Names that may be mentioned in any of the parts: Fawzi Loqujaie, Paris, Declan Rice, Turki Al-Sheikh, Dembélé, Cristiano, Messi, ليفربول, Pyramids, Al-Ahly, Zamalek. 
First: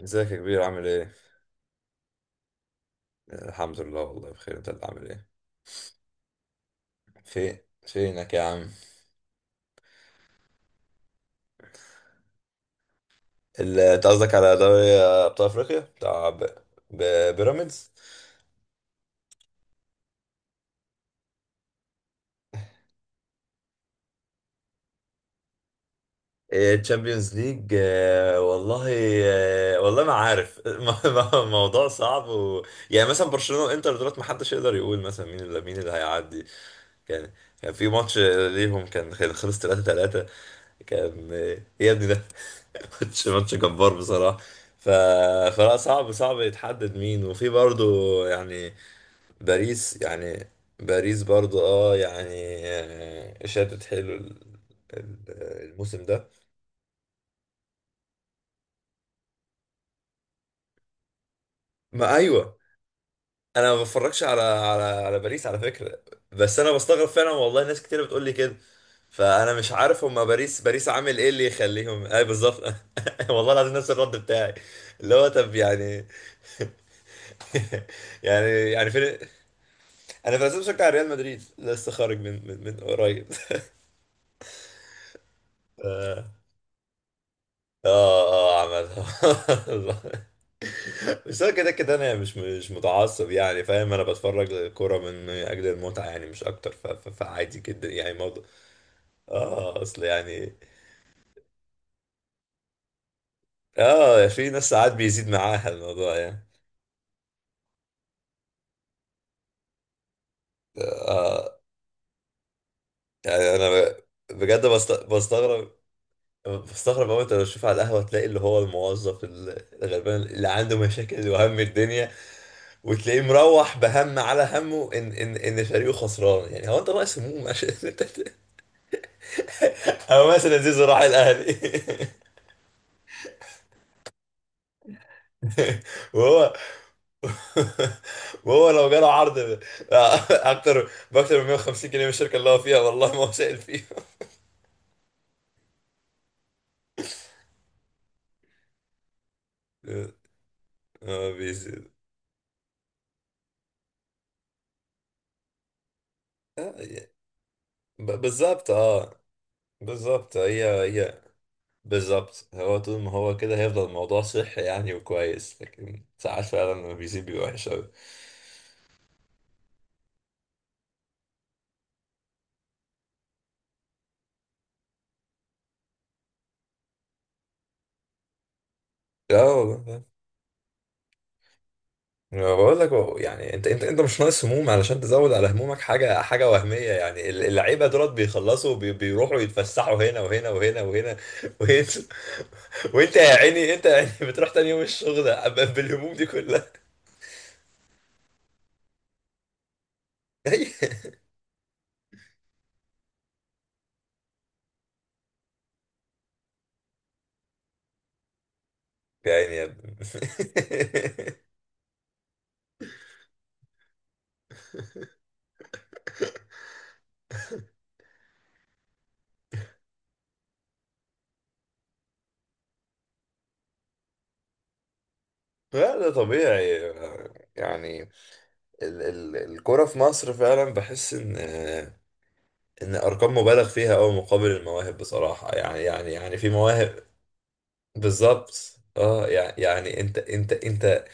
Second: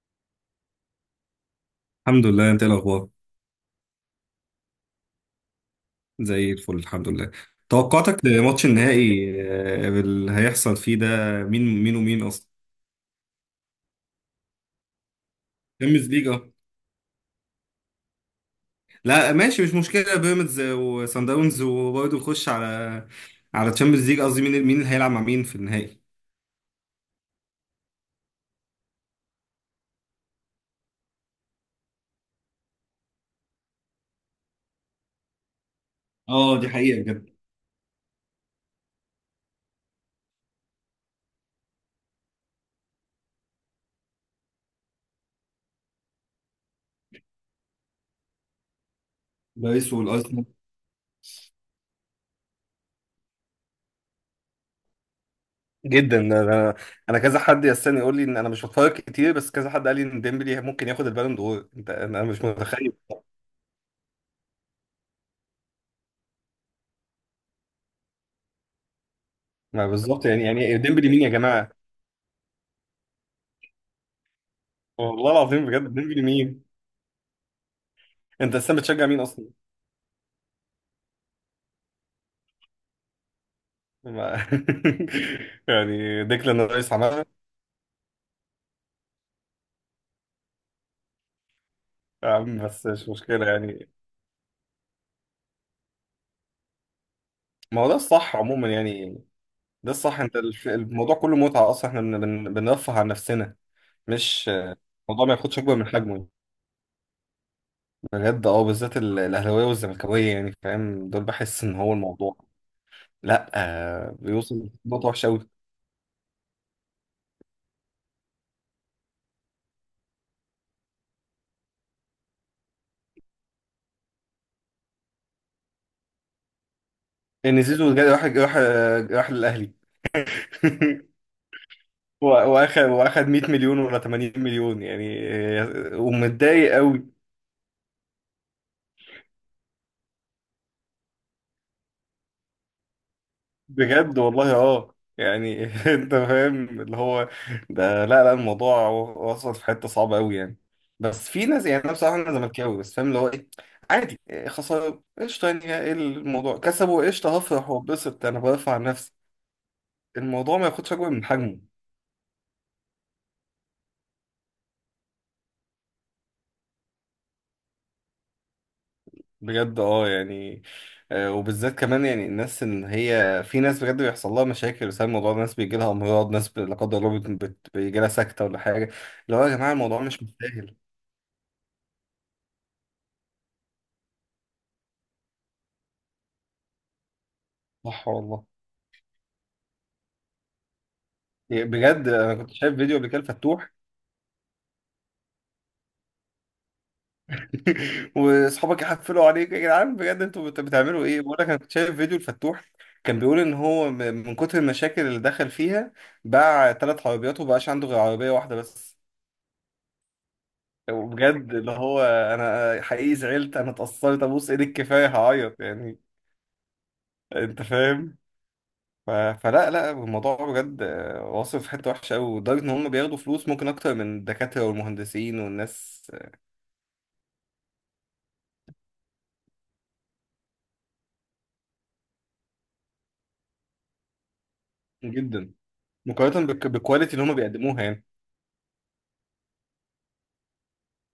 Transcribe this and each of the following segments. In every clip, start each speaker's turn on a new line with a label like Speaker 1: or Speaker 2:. Speaker 1: ازيك يا كبير، عامل ايه؟
Speaker 2: الحمد لله، انت ايه الاخبار؟
Speaker 1: الحمد لله والله بخير، انت اللي عامل ايه؟
Speaker 2: زي الفل، الحمد لله.
Speaker 1: فين.
Speaker 2: توقعاتك
Speaker 1: فينك يا
Speaker 2: لماتش
Speaker 1: عم؟
Speaker 2: النهائي اللي هيحصل فيه ده؟ مين مين ومين اصلا؟
Speaker 1: انت قصدك على دوري ابطال افريقيا
Speaker 2: بيراميدز ليج،
Speaker 1: بتاع
Speaker 2: اه.
Speaker 1: ب... بيراميدز؟
Speaker 2: لا ماشي، مش مشكله. بيراميدز وصن داونز، وبرضه نخش على تشامبيونز ليج، قصدي مين مين اللي هيلعب مع مين في النهائي؟
Speaker 1: إيه، تشامبيونز ليج، والله. والله ما عارف. الموضوع صعب يعني مثلا برشلونة وانتر، دولت ما حدش يقدر يقول مثلا مين اللي هيعدي.
Speaker 2: اه، دي حقيقة بجد.
Speaker 1: كان كان في ماتش ليهم، كان خلص 3-3. كان إيه يا ابني ده! ماتش جبار بصراحة. ف... فلا صعب يتحدد مين، وفي برضو يعني
Speaker 2: باريس
Speaker 1: باريس
Speaker 2: والارسنال.
Speaker 1: يعني. باريس برضو اه يعني. شادت حلو، ال- الموسم
Speaker 2: جدا.
Speaker 1: ده.
Speaker 2: انا كذا حد يستني يقول لي ان انا مش بتفرج كتير، بس كذا حد قال لي ان ديمبلي ممكن ياخد البالون دور، انت
Speaker 1: ما
Speaker 2: انا مش
Speaker 1: ايوه،
Speaker 2: متخيل.
Speaker 1: انا ما بتفرجش على على باريس على فكره. بس انا بستغرب فعلا والله، ناس كتير بتقول لي كده. فانا مش
Speaker 2: ما
Speaker 1: عارف، هما
Speaker 2: بالظبط، يعني
Speaker 1: باريس
Speaker 2: يعني
Speaker 1: باريس
Speaker 2: ديمبلي
Speaker 1: عامل
Speaker 2: مين
Speaker 1: ايه
Speaker 2: يا
Speaker 1: اللي
Speaker 2: جماعه؟
Speaker 1: يخليهم اي بالظبط. والله العظيم، نفس الرد بتاعي. اللي هو
Speaker 2: والله
Speaker 1: طب
Speaker 2: العظيم بجد،
Speaker 1: يعني.
Speaker 2: ديمبلي مين؟
Speaker 1: يعني.
Speaker 2: انت اصلا
Speaker 1: يعني
Speaker 2: بتشجع
Speaker 1: فين.
Speaker 2: مين اصلا؟
Speaker 1: انا في الاساس بشجع ريال مدريد، لسه خارج من قريب.
Speaker 2: ما-
Speaker 1: اه.
Speaker 2: يعني ديكلان رايس عملها.
Speaker 1: اه عملها. بس انا كده كده انا يعني
Speaker 2: يا
Speaker 1: مش
Speaker 2: عم
Speaker 1: مش
Speaker 2: بس مش
Speaker 1: متعصب،
Speaker 2: مشكله
Speaker 1: يعني
Speaker 2: يعني،
Speaker 1: فاهم، انا بتفرج للكوره من اجل المتعه، يعني مش اكتر. فعادي
Speaker 2: ما
Speaker 1: جدا
Speaker 2: هو ده
Speaker 1: يعني.
Speaker 2: الصح عموما يعني.
Speaker 1: اه
Speaker 2: ده
Speaker 1: اصل
Speaker 2: الصح.
Speaker 1: يعني.
Speaker 2: الموضوع كله متعه اصلا، احنا بنرفه عن نفسنا.
Speaker 1: اه،
Speaker 2: مش
Speaker 1: في ناس ساعات
Speaker 2: الموضوع
Speaker 1: بيزيد
Speaker 2: ما ياخدش
Speaker 1: معاها
Speaker 2: اكبر من حجمه
Speaker 1: الموضوع
Speaker 2: يعني.
Speaker 1: يعني.
Speaker 2: بجد اه، بالذات الاهلاويه والزملكاويه يعني فاهم، دول
Speaker 1: اه
Speaker 2: بحس ان هو الموضوع. لا،
Speaker 1: يعني، انا بجد
Speaker 2: بيوصل نقطه وحشه قوي.
Speaker 1: بستغرب. بستغرب قوي. انت لو تشوف على القهوه، تلاقي اللي هو الموظف الغلبان اللي عنده مشاكل وهم الدنيا، وتلاقيه مروح بهم على همه ان فريقه خسران. يعني هو انت ناقص هموم
Speaker 2: ان
Speaker 1: عشان
Speaker 2: زيزو
Speaker 1: انت؟
Speaker 2: جاي، راح للاهلي.
Speaker 1: او مثلا زيزو راح الاهلي.
Speaker 2: هو واخد 100 مليون ولا 80 مليون يعني؟
Speaker 1: وهو.
Speaker 2: ومتضايق قوي.
Speaker 1: وهو لو جاله عرض اكتر باكتر من 150 جنيه من الشركه اللي هو فيها، والله ما هو سائل.
Speaker 2: بجد والله، اه يعني، انت فاهم اللي هو ده. لا لا، الموضوع وصل في حته صعبه قوي يعني. بس في ناس يعني،
Speaker 1: بيزيد.
Speaker 2: انا بصراحه انا زملكاوي بس فاهم اللي هو ايه. عادي خساره قشطه، يعني ايه الموضوع؟
Speaker 1: آه،
Speaker 2: كسبوا
Speaker 1: ي-
Speaker 2: قشطه هفرح واتبسط، انا
Speaker 1: بالظبط
Speaker 2: برفع عن نفسي
Speaker 1: اه. بالظبط،
Speaker 2: الموضوع،
Speaker 1: هي
Speaker 2: ما ياخدش اكبر
Speaker 1: هي.
Speaker 2: من حجمه.
Speaker 1: بالظبط، هو طول ما هو كده هيفضل الموضوع صحي يعني وكويس، لكن ساعات فعلا لما بيزيد بيبقى وحش أوي.
Speaker 2: بجد اه يعني. وبالذات كمان يعني، الناس ان هي، في ناس بجد بيحصل لها مشاكل بسبب الموضوع ده، ناس بيجي لها امراض، ناس لا قدر الله بيجي لها سكته ولا حاجه. اللي
Speaker 1: لا
Speaker 2: هو يا جماعه الموضوع
Speaker 1: والله.
Speaker 2: مش مستاهل.
Speaker 1: أنا بقول لك هو يعني انت انت انت مش ناقص هموم علشان تزود على همومك حاجه وهميه. يعني اللعيبه
Speaker 2: صح
Speaker 1: دولت
Speaker 2: والله.
Speaker 1: بيخلصوا وبي- بيروحوا يتفسحوا هنا وهنا.
Speaker 2: يعني
Speaker 1: وانت.
Speaker 2: بجد انا كنت شايف فيديو قبل
Speaker 1: وانت
Speaker 2: كده
Speaker 1: يا
Speaker 2: الفتوح.
Speaker 1: عيني، انت يعني بتروح تاني يوم الشغل بالهموم دي كلها.
Speaker 2: واصحابك يحفلوا عليك يا جدعان، بجد انتوا بتعملوا ايه؟ بقول لك انا كنت شايف فيديو الفتوح، كان بيقول ان هو من كتر المشاكل اللي دخل فيها، باع ثلاث عربيات ومبقاش عنده غير عربيه واحده بس.
Speaker 1: يا عيني يا ابني.
Speaker 2: وبجد اللي هو انا حقيقي زعلت، انا اتأثرت، ابوس ايدك كفاية هعيط يعني، انت فاهم. ف... فلا لا، الموضوع بجد واصل في حتة وحشة قوي، لدرجة ان هم بياخدوا فلوس ممكن اكتر من الدكاترة والمهندسين
Speaker 1: لا
Speaker 2: والناس.
Speaker 1: ده طبيعي يعني. ال ال الكرة في مصر، فعلا بحس ان ان ارقام مبالغ فيها قوي مقابل المواهب بصراحة،
Speaker 2: جدا.
Speaker 1: يعني، يعني يعني
Speaker 2: مقارنة
Speaker 1: في مواهب.
Speaker 2: بالكواليتي اللي هم بيقدموها يعني.
Speaker 1: بالظبط اه. يعني انت انت انت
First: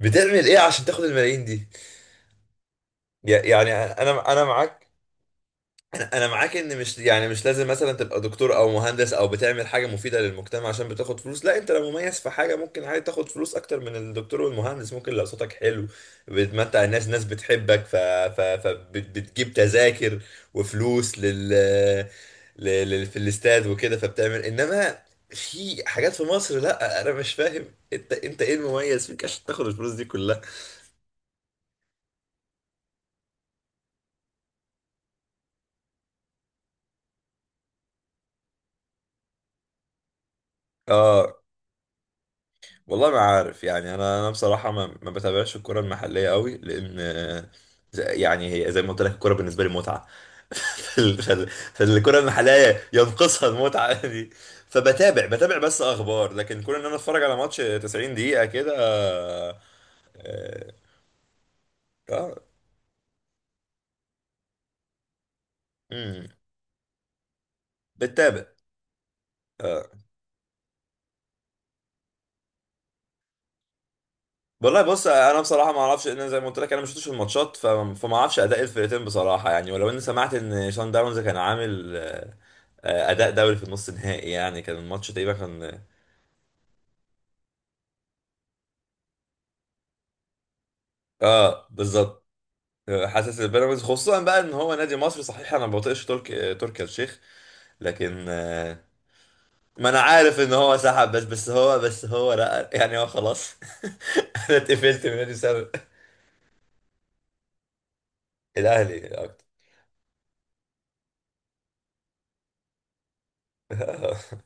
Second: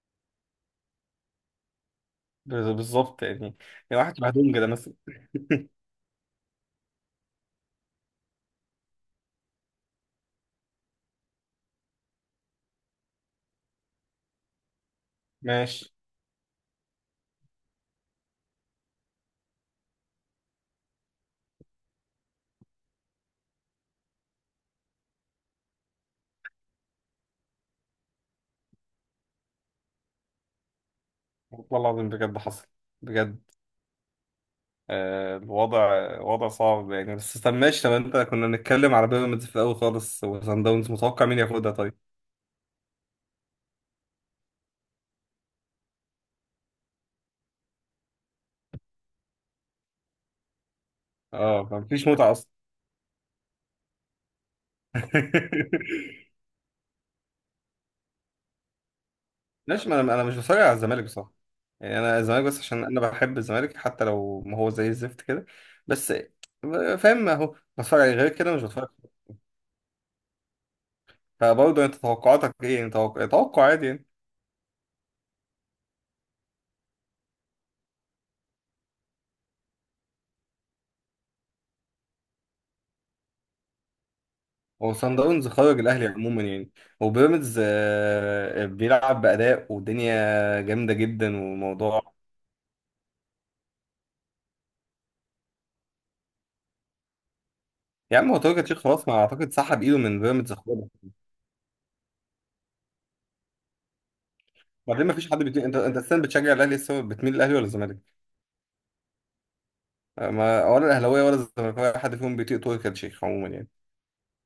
Speaker 1: بتعمل ايه عشان تاخد الملايين دي؟
Speaker 2: بالظبط يعني.
Speaker 1: يع- يعني
Speaker 2: يعني واحد شبه
Speaker 1: انا انا
Speaker 2: دونجا ده
Speaker 1: معاك.
Speaker 2: مثلا.
Speaker 1: انا معاك ان مش يعني مش لازم مثلا تبقى دكتور او مهندس او بتعمل حاجه مفيده للمجتمع عشان بتاخد فلوس، لا، انت لو مميز في حاجه ممكن عادي تاخد فلوس اكتر من الدكتور والمهندس. ممكن لو صوتك حلو
Speaker 2: ماشي.
Speaker 1: بتمتع الناس، ناس بتحبك ف... ف... فبتجيب تذاكر وفلوس في الاستاد وكده، فبتعمل. انما في حاجات في مصر، لا انا مش فاهم، انت انت ايه المميز فيك عشان تاخد الفلوس دي كلها؟
Speaker 2: والله العظيم بجد حصل. بجد الوضع وضع صعب يعني. بس طب ماشي، طب انت كنا بنتكلم على بيراميدز في الاول خالص وصن داونز، متوقع
Speaker 1: اه
Speaker 2: مين ياخدها طيب؟
Speaker 1: والله ما عارف يعني. انا بصراحه ما بتابعش الكره المحليه قوي، لان يعني هي زي ما قلت لك الكره بالنسبه لي متعه.
Speaker 2: اه مفيش
Speaker 1: فالكره
Speaker 2: متعه اصلا.
Speaker 1: المحليه ينقصها المتعه دي. بتابع بس اخبار، لكن كون ان انا اتفرج على ماتش 90 دقيقه كده، اه.
Speaker 2: ماشي، ما انا انا مش بتفرج على الزمالك بصراحه يعني. انا
Speaker 1: آه،
Speaker 2: الزمالك بس عشان انا بحب الزمالك، حتى لو ما هو زي الزفت كده. بس
Speaker 1: امم
Speaker 2: فاهم، اهو بتفرج عليه، غير
Speaker 1: بتابع.
Speaker 2: كده مش بتفرج.
Speaker 1: آه.
Speaker 2: فبرضه انت توقعاتك ايه يعني؟ توقع عادي يعني.
Speaker 1: والله بص، انا بصراحه ما اعرفش. ان زي ما قلت لك، انا ما شفتش الماتشات، فما اعرفش اداء الفرقتين بصراحه يعني. ولو اني سمعت ان شان داونز كان عامل اداء دوري في النص نهائي، يعني كان
Speaker 2: هو
Speaker 1: الماتش
Speaker 2: صن
Speaker 1: تقريبا
Speaker 2: داونز
Speaker 1: كان.
Speaker 2: خرج الاهلي عموما يعني، وبيراميدز بيلعب باداء والدنيا جامده جدا
Speaker 1: اه
Speaker 2: والموضوع.
Speaker 1: بالظبط. حاسس البيراميدز خصوصا بقى ان هو نادي مصري صحيح، انا ما بطيقش ترك تركي آل الشيخ،
Speaker 2: يا
Speaker 1: لكن
Speaker 2: عم هو تركي الشيخ خلاص، ما اعتقد سحب
Speaker 1: ما
Speaker 2: ايده
Speaker 1: انا
Speaker 2: من
Speaker 1: عارف
Speaker 2: بيراميدز
Speaker 1: ان هو
Speaker 2: خالص.
Speaker 1: سحب، بس هو لا، يعني هو خلاص. انا
Speaker 2: بعدين
Speaker 1: اتقفلت
Speaker 2: ما
Speaker 1: من
Speaker 2: فيش
Speaker 1: نادي
Speaker 2: حد
Speaker 1: بسبب.
Speaker 2: انت انت السنه بتشجع الاهلي لسه، بتميل الاهلي ولا الزمالك؟
Speaker 1: الاهلي اكتر.
Speaker 2: ما ولا الاهلاويه ولا الزملكاويه حد فيهم بيطيق تركي آل الشيخ عموما يعني.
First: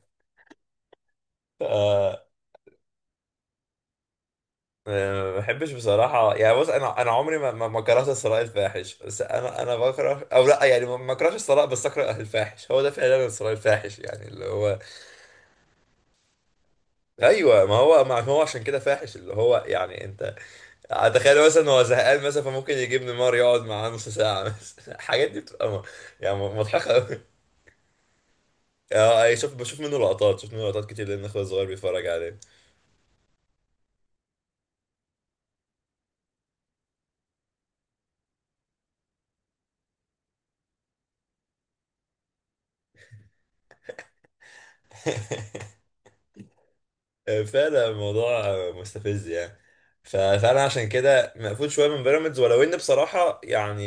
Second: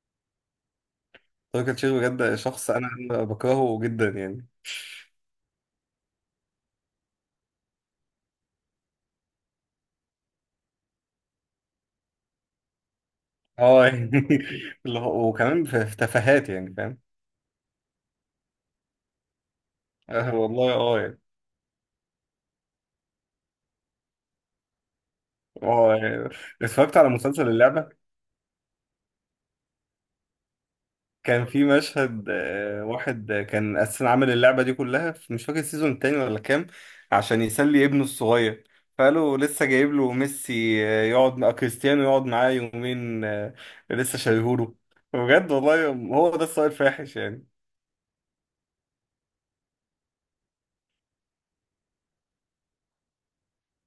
Speaker 2: تركي آل الشيخ
Speaker 1: آه،
Speaker 2: بجد شخص أنا بكرهه جدا يعني.
Speaker 1: ما بحبش بصراحة يعني. بص أنا عمري ما كرهت الثراء الفاحش. بس أنا بكره، أو لا يعني ما كرهتش الثراء، بس أكره الفاحش. هو ده فعلا الثراء
Speaker 2: اه
Speaker 1: الفاحش،
Speaker 2: يعني
Speaker 1: يعني اللي هو.
Speaker 2: وكمان في في تفاهات يعني فاهم.
Speaker 1: ايوه، ما هو ما هو عشان كده فاحش. اللي هو يعني انت
Speaker 2: آه والله اه يعني.
Speaker 1: تخيل مثلا هو زهقان مثلا، فممكن يجيب نيمار يقعد معاه نص ساعه مثلا. الحاجات دي بتبقى
Speaker 2: اه يعني.
Speaker 1: يعني مضحكه
Speaker 2: اتفرجت على
Speaker 1: قوي.
Speaker 2: مسلسل اللعبه،
Speaker 1: اه أي شوف، بشوف منه لقطات، شوف منه لقطات كتير لان اخويا
Speaker 2: كان في
Speaker 1: الصغير بيتفرج
Speaker 2: مشهد
Speaker 1: عليه.
Speaker 2: واحد، كان اساسا عامل اللعبه دي كلها، في مش فاكر السيزون التاني ولا كام، عشان يسلي ابنه الصغير، فقالوا لسه جايب له ميسي يقعد مع كريستيانو يقعد معاه يومين، لسه شايهوله، بجد والله. هو ده السؤال الفاحش يعني.
Speaker 1: فعلا الموضوع مستفز يعني. فانا عشان كده مقفول شويه من بيراميدز، ولو ان بصراحه يعني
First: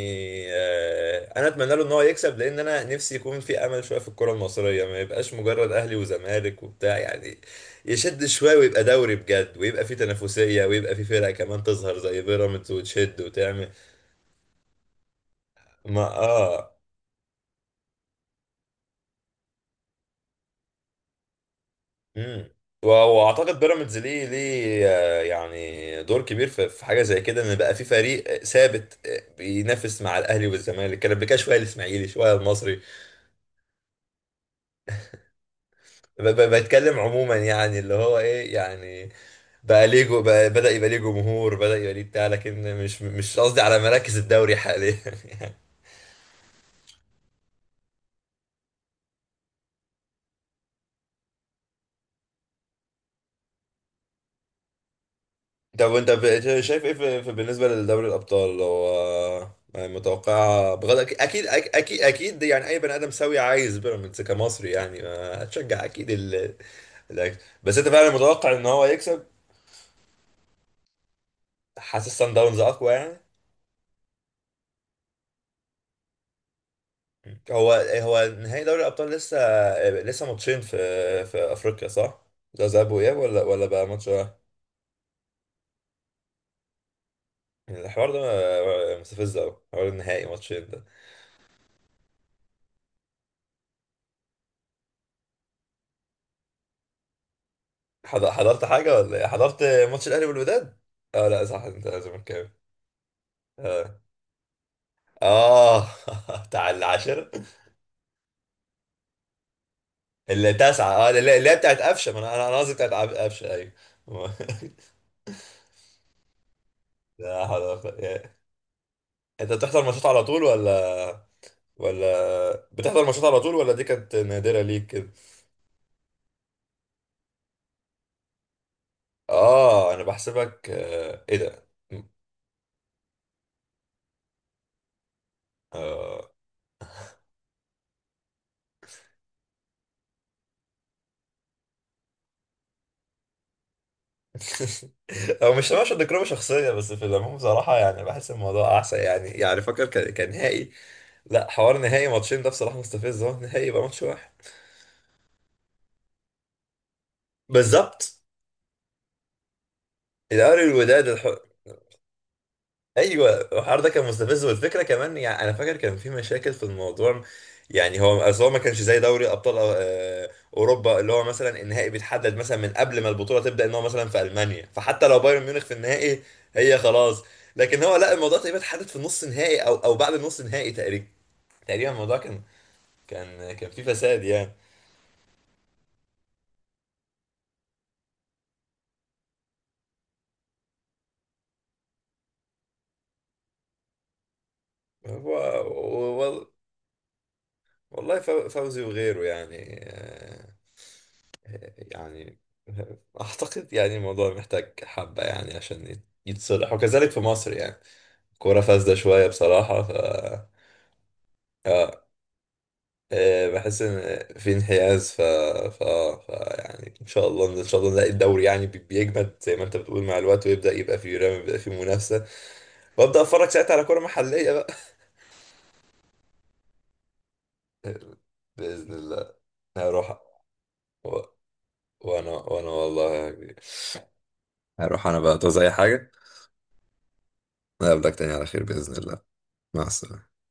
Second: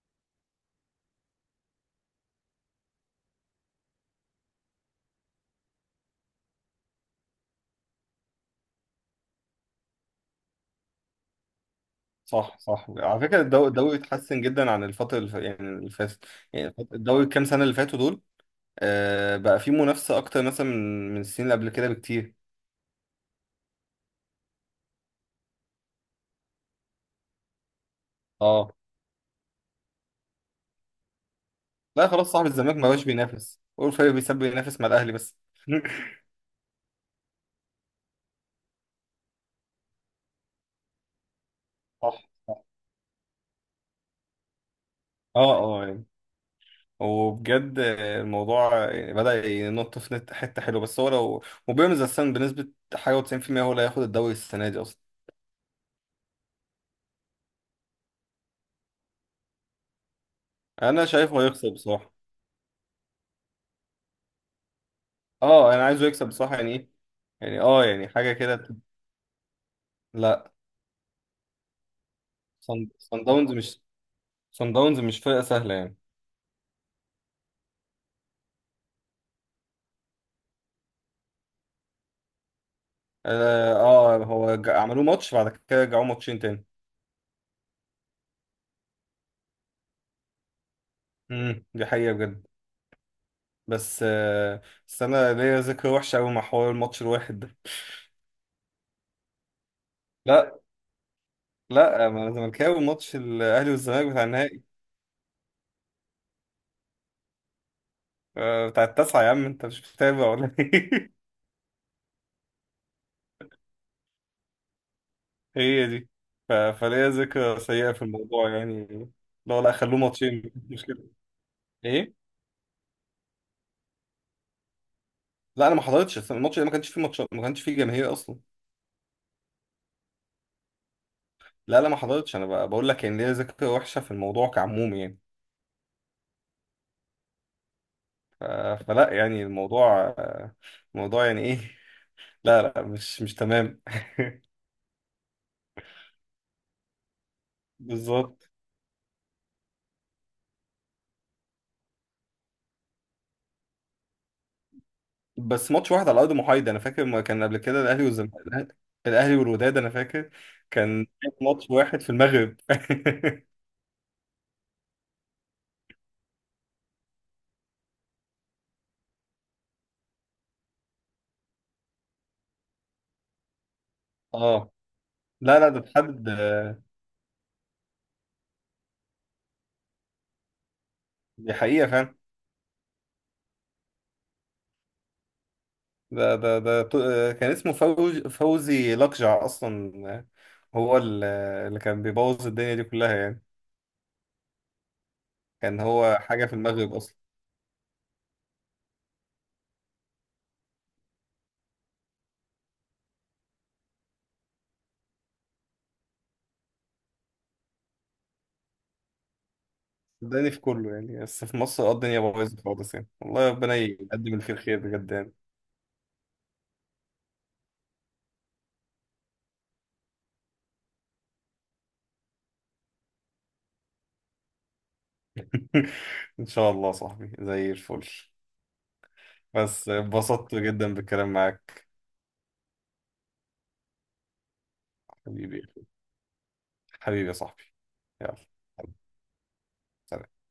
Speaker 1: انا اتمنى له ان هو يكسب، لان انا نفسي يكون في امل شويه في الكره المصريه، ما يبقاش مجرد اهلي وزمالك وبتاع. يعني يشد شويه ويبقى دوري بجد، ويبقى في تنافسيه، ويبقى في فرق كمان تظهر زي
Speaker 2: صح
Speaker 1: بيراميدز
Speaker 2: صح،
Speaker 1: وتشد
Speaker 2: على فكره
Speaker 1: وتعمل.
Speaker 2: الدوري اتحسن جدا عن يعني اللي
Speaker 1: ما
Speaker 2: فاتت.
Speaker 1: اه.
Speaker 2: يعني الدوري الكام سنه اللي فاتوا دول، بقى فيه منافسه اكتر مثلا من من السنين اللي قبل كده بكتير.
Speaker 1: امم. واعتقد بيراميدز ليه يعني دور كبير في في حاجه زي كده، ان بقى في فريق
Speaker 2: اه
Speaker 1: ثابت بينافس مع الاهلي والزمالك. كان قبل كده شويه الاسماعيلي
Speaker 2: لا خلاص،
Speaker 1: شويه
Speaker 2: صاحب الزمالك
Speaker 1: المصري.
Speaker 2: ما بقاش بينافس، هو الفريق بيساب، ينافس مع الاهلي بس.
Speaker 1: بتكلم عموما يعني، اللي هو ايه يعني، بقى ليه جو، بقى بدا يبقى ليه جمهور، بدا يبقى ليه
Speaker 2: صح
Speaker 1: بتاع، لكن مش مش قصدي على مراكز الدوري حاليا.
Speaker 2: اه اه يعني. وبجد الموضوع بدأ ينط في حتة حلوة، بس هو لو. وبيراميدز أساسا بنسبة حاجة و90% هو اللي هياخد الدوري السنة دي أصلا.
Speaker 1: طب وانت شايف ايه بالنسبه لدوري الابطال؟ هو يعني متوقع بغض.
Speaker 2: أنا
Speaker 1: اكيد
Speaker 2: شايفه
Speaker 1: اكيد
Speaker 2: هيكسب
Speaker 1: اكيد
Speaker 2: بصراحة.
Speaker 1: اكيد يعني اي بني ادم سوي عايز بيراميدز كمصري. يعني ما
Speaker 2: اه
Speaker 1: هتشجع
Speaker 2: أنا عايزه
Speaker 1: اكيد
Speaker 2: يكسب بصراحة يعني، إيه
Speaker 1: ال-
Speaker 2: يعني،
Speaker 1: بس
Speaker 2: اه
Speaker 1: انت
Speaker 2: يعني
Speaker 1: فعلا
Speaker 2: حاجة
Speaker 1: متوقع
Speaker 2: كده
Speaker 1: ان هو يكسب؟
Speaker 2: لا.
Speaker 1: حاسس سان داونز
Speaker 2: صن
Speaker 1: اقوى يعني؟
Speaker 2: صن داونز مش صن داونز مش فرقة سهلة يعني.
Speaker 1: هو هو نهائي دوري الابطال لسه. لسه ماتشين في في افريقيا صح؟ ده ذهاب واياب ولا
Speaker 2: اه
Speaker 1: بقى ماتش واحد؟
Speaker 2: هو عملوه ماتش، بعد كده رجعوه ماتشين تاني.
Speaker 1: يعني الحوار ده مستفز قوي، حوار النهائي ماتشين ده.
Speaker 2: دي حقيقة بجد. بس آه، بس انا ليا ذكرى وحشه قوي مع حوار الماتش الواحد ده.
Speaker 1: حضرت حاجة ولا ايه؟ حضرت ماتش الأهلي
Speaker 2: لا
Speaker 1: والوداد؟ اه لا صح، انت
Speaker 2: لا، ما انا
Speaker 1: زملكاوي.
Speaker 2: زملكاوي، ماتش الاهلي
Speaker 1: اه.
Speaker 2: والزمالك بتاع النهائي،
Speaker 1: اه. بتاع العاشرة.
Speaker 2: بتاع التاسعه، يا عم انت مش بتتابع
Speaker 1: اللي
Speaker 2: ولا
Speaker 1: تسعة، اه
Speaker 2: ايه؟
Speaker 1: اللي اللي هي بتاعت قفشة. ما انا انا أنا قصدي بتاعت قفشة، ايوه.
Speaker 2: هي دي. فليا
Speaker 1: لا
Speaker 2: ذكرى
Speaker 1: حضرت
Speaker 2: سيئه في
Speaker 1: يا.
Speaker 2: الموضوع يعني.
Speaker 1: انت
Speaker 2: لا لا
Speaker 1: بتحضر
Speaker 2: خلوه
Speaker 1: ماتشات على طول،
Speaker 2: ماتشين مش كده.
Speaker 1: ولا
Speaker 2: ايه.
Speaker 1: ولا بتحضر ماتشات على طول، ولا دي كانت نادرة ليك كده؟
Speaker 2: لا انا ما حضرتش الماتش ده، ما كانش فيه ماتش، ما كانش فيه جماهير اصلا.
Speaker 1: اه انا بحسبك. ايه ده؟
Speaker 2: لا لا، ما حضرتش. انا بقول لك ان ليا ذكرى وحشه في الموضوع كعموم يعني.
Speaker 1: اه.
Speaker 2: ف- فلا يعني، الموضوع الموضوع يعني ايه، لا لا مش مش تمام.
Speaker 1: هو مش مش ذكرى شخصية، بس في العموم بصراحة يعني بحس
Speaker 2: بالظبط.
Speaker 1: الموضوع أحسن. يعني يعني فاكر كان كان نهائي. لا، حوار نهائي ماتشين ده بصراحة مستفز، اهو نهائي يبقى ماتش واحد.
Speaker 2: بس ماتش واحد على ارض محايده، انا فاكر ما كان قبل كده الاهلي
Speaker 1: بالظبط.
Speaker 2: والزمالك. الاهلي والوداد انا فاكر
Speaker 1: الأهلي
Speaker 2: كان
Speaker 1: والوداد
Speaker 2: ماتش واحد في المغرب.
Speaker 1: ايوه الحوار ده كان مستفز. والفكرة كمان، يعني انا فاكر كان في مشاكل في الموضوع. يعني هو اصل هو ما كانش زي دوري ابطال اوروبا، اللي هو مثلا النهائي بيتحدد مثلا من قبل ما البطولة تبدأ، ان هو مثلا في ألمانيا،
Speaker 2: اه
Speaker 1: فحتى لو بايرن
Speaker 2: لا
Speaker 1: ميونخ
Speaker 2: لا،
Speaker 1: في
Speaker 2: ده
Speaker 1: النهائي
Speaker 2: اتحدد،
Speaker 1: هي خلاص. لكن هو لا، الموضوع تقريبا اتحدد في النص نهائي او بعد النص نهائي تقريبا.
Speaker 2: دي حقيقه
Speaker 1: تقريبا
Speaker 2: فاهم.
Speaker 1: الموضوع كان كان فيه فساد يعني.
Speaker 2: ده ده ده ط- آه، كان اسمه فوزي لقجع اصلا، آه، هو ال- آه، اللي كان بيبوظ الدنيا دي كلها يعني، كان هو حاجه
Speaker 1: هو
Speaker 2: في المغرب اصلا.
Speaker 1: والله فوزي وغيره يعني. يعني اعتقد يعني الموضوع محتاج حبة يعني عشان يتصلح، وكذلك في مصر يعني، كورة فاسدة شوية بصراحة. ف.
Speaker 2: صدقني في كله يعني، بس في مصر اه
Speaker 1: آه،
Speaker 2: الدنيا بايظه خالص يعني، والله ربنا
Speaker 1: بحس ان
Speaker 2: يقدم اللي
Speaker 1: في
Speaker 2: فيه الخير خير
Speaker 1: انحياز.
Speaker 2: بجد
Speaker 1: ف...
Speaker 2: يعني.
Speaker 1: ف... ف يعني ان شاء الله نلاقي الدوري يعني بيجمد زي ما انت بتقول مع الوقت، ويبدأ يبقى فيه رمي، يبقى فيه منافسة، وابدأ اتفرج ساعتها على كورة محلية بقى.
Speaker 2: ان شاء الله يا صاحبي زي الفل.
Speaker 1: بإذن الله.
Speaker 2: بس
Speaker 1: هروح
Speaker 2: اتبسطت جدا
Speaker 1: و...
Speaker 2: بالكلام معاك.
Speaker 1: وانا والله يا كبير. هروح انا بقى، تعوز
Speaker 2: حبيبي،
Speaker 1: اي حاجة؟
Speaker 2: حبيبي يا صاحبي،
Speaker 1: نقابلك تاني
Speaker 2: يلا،
Speaker 1: على خير بإذن الله. مع السلامة.
Speaker 2: سلام.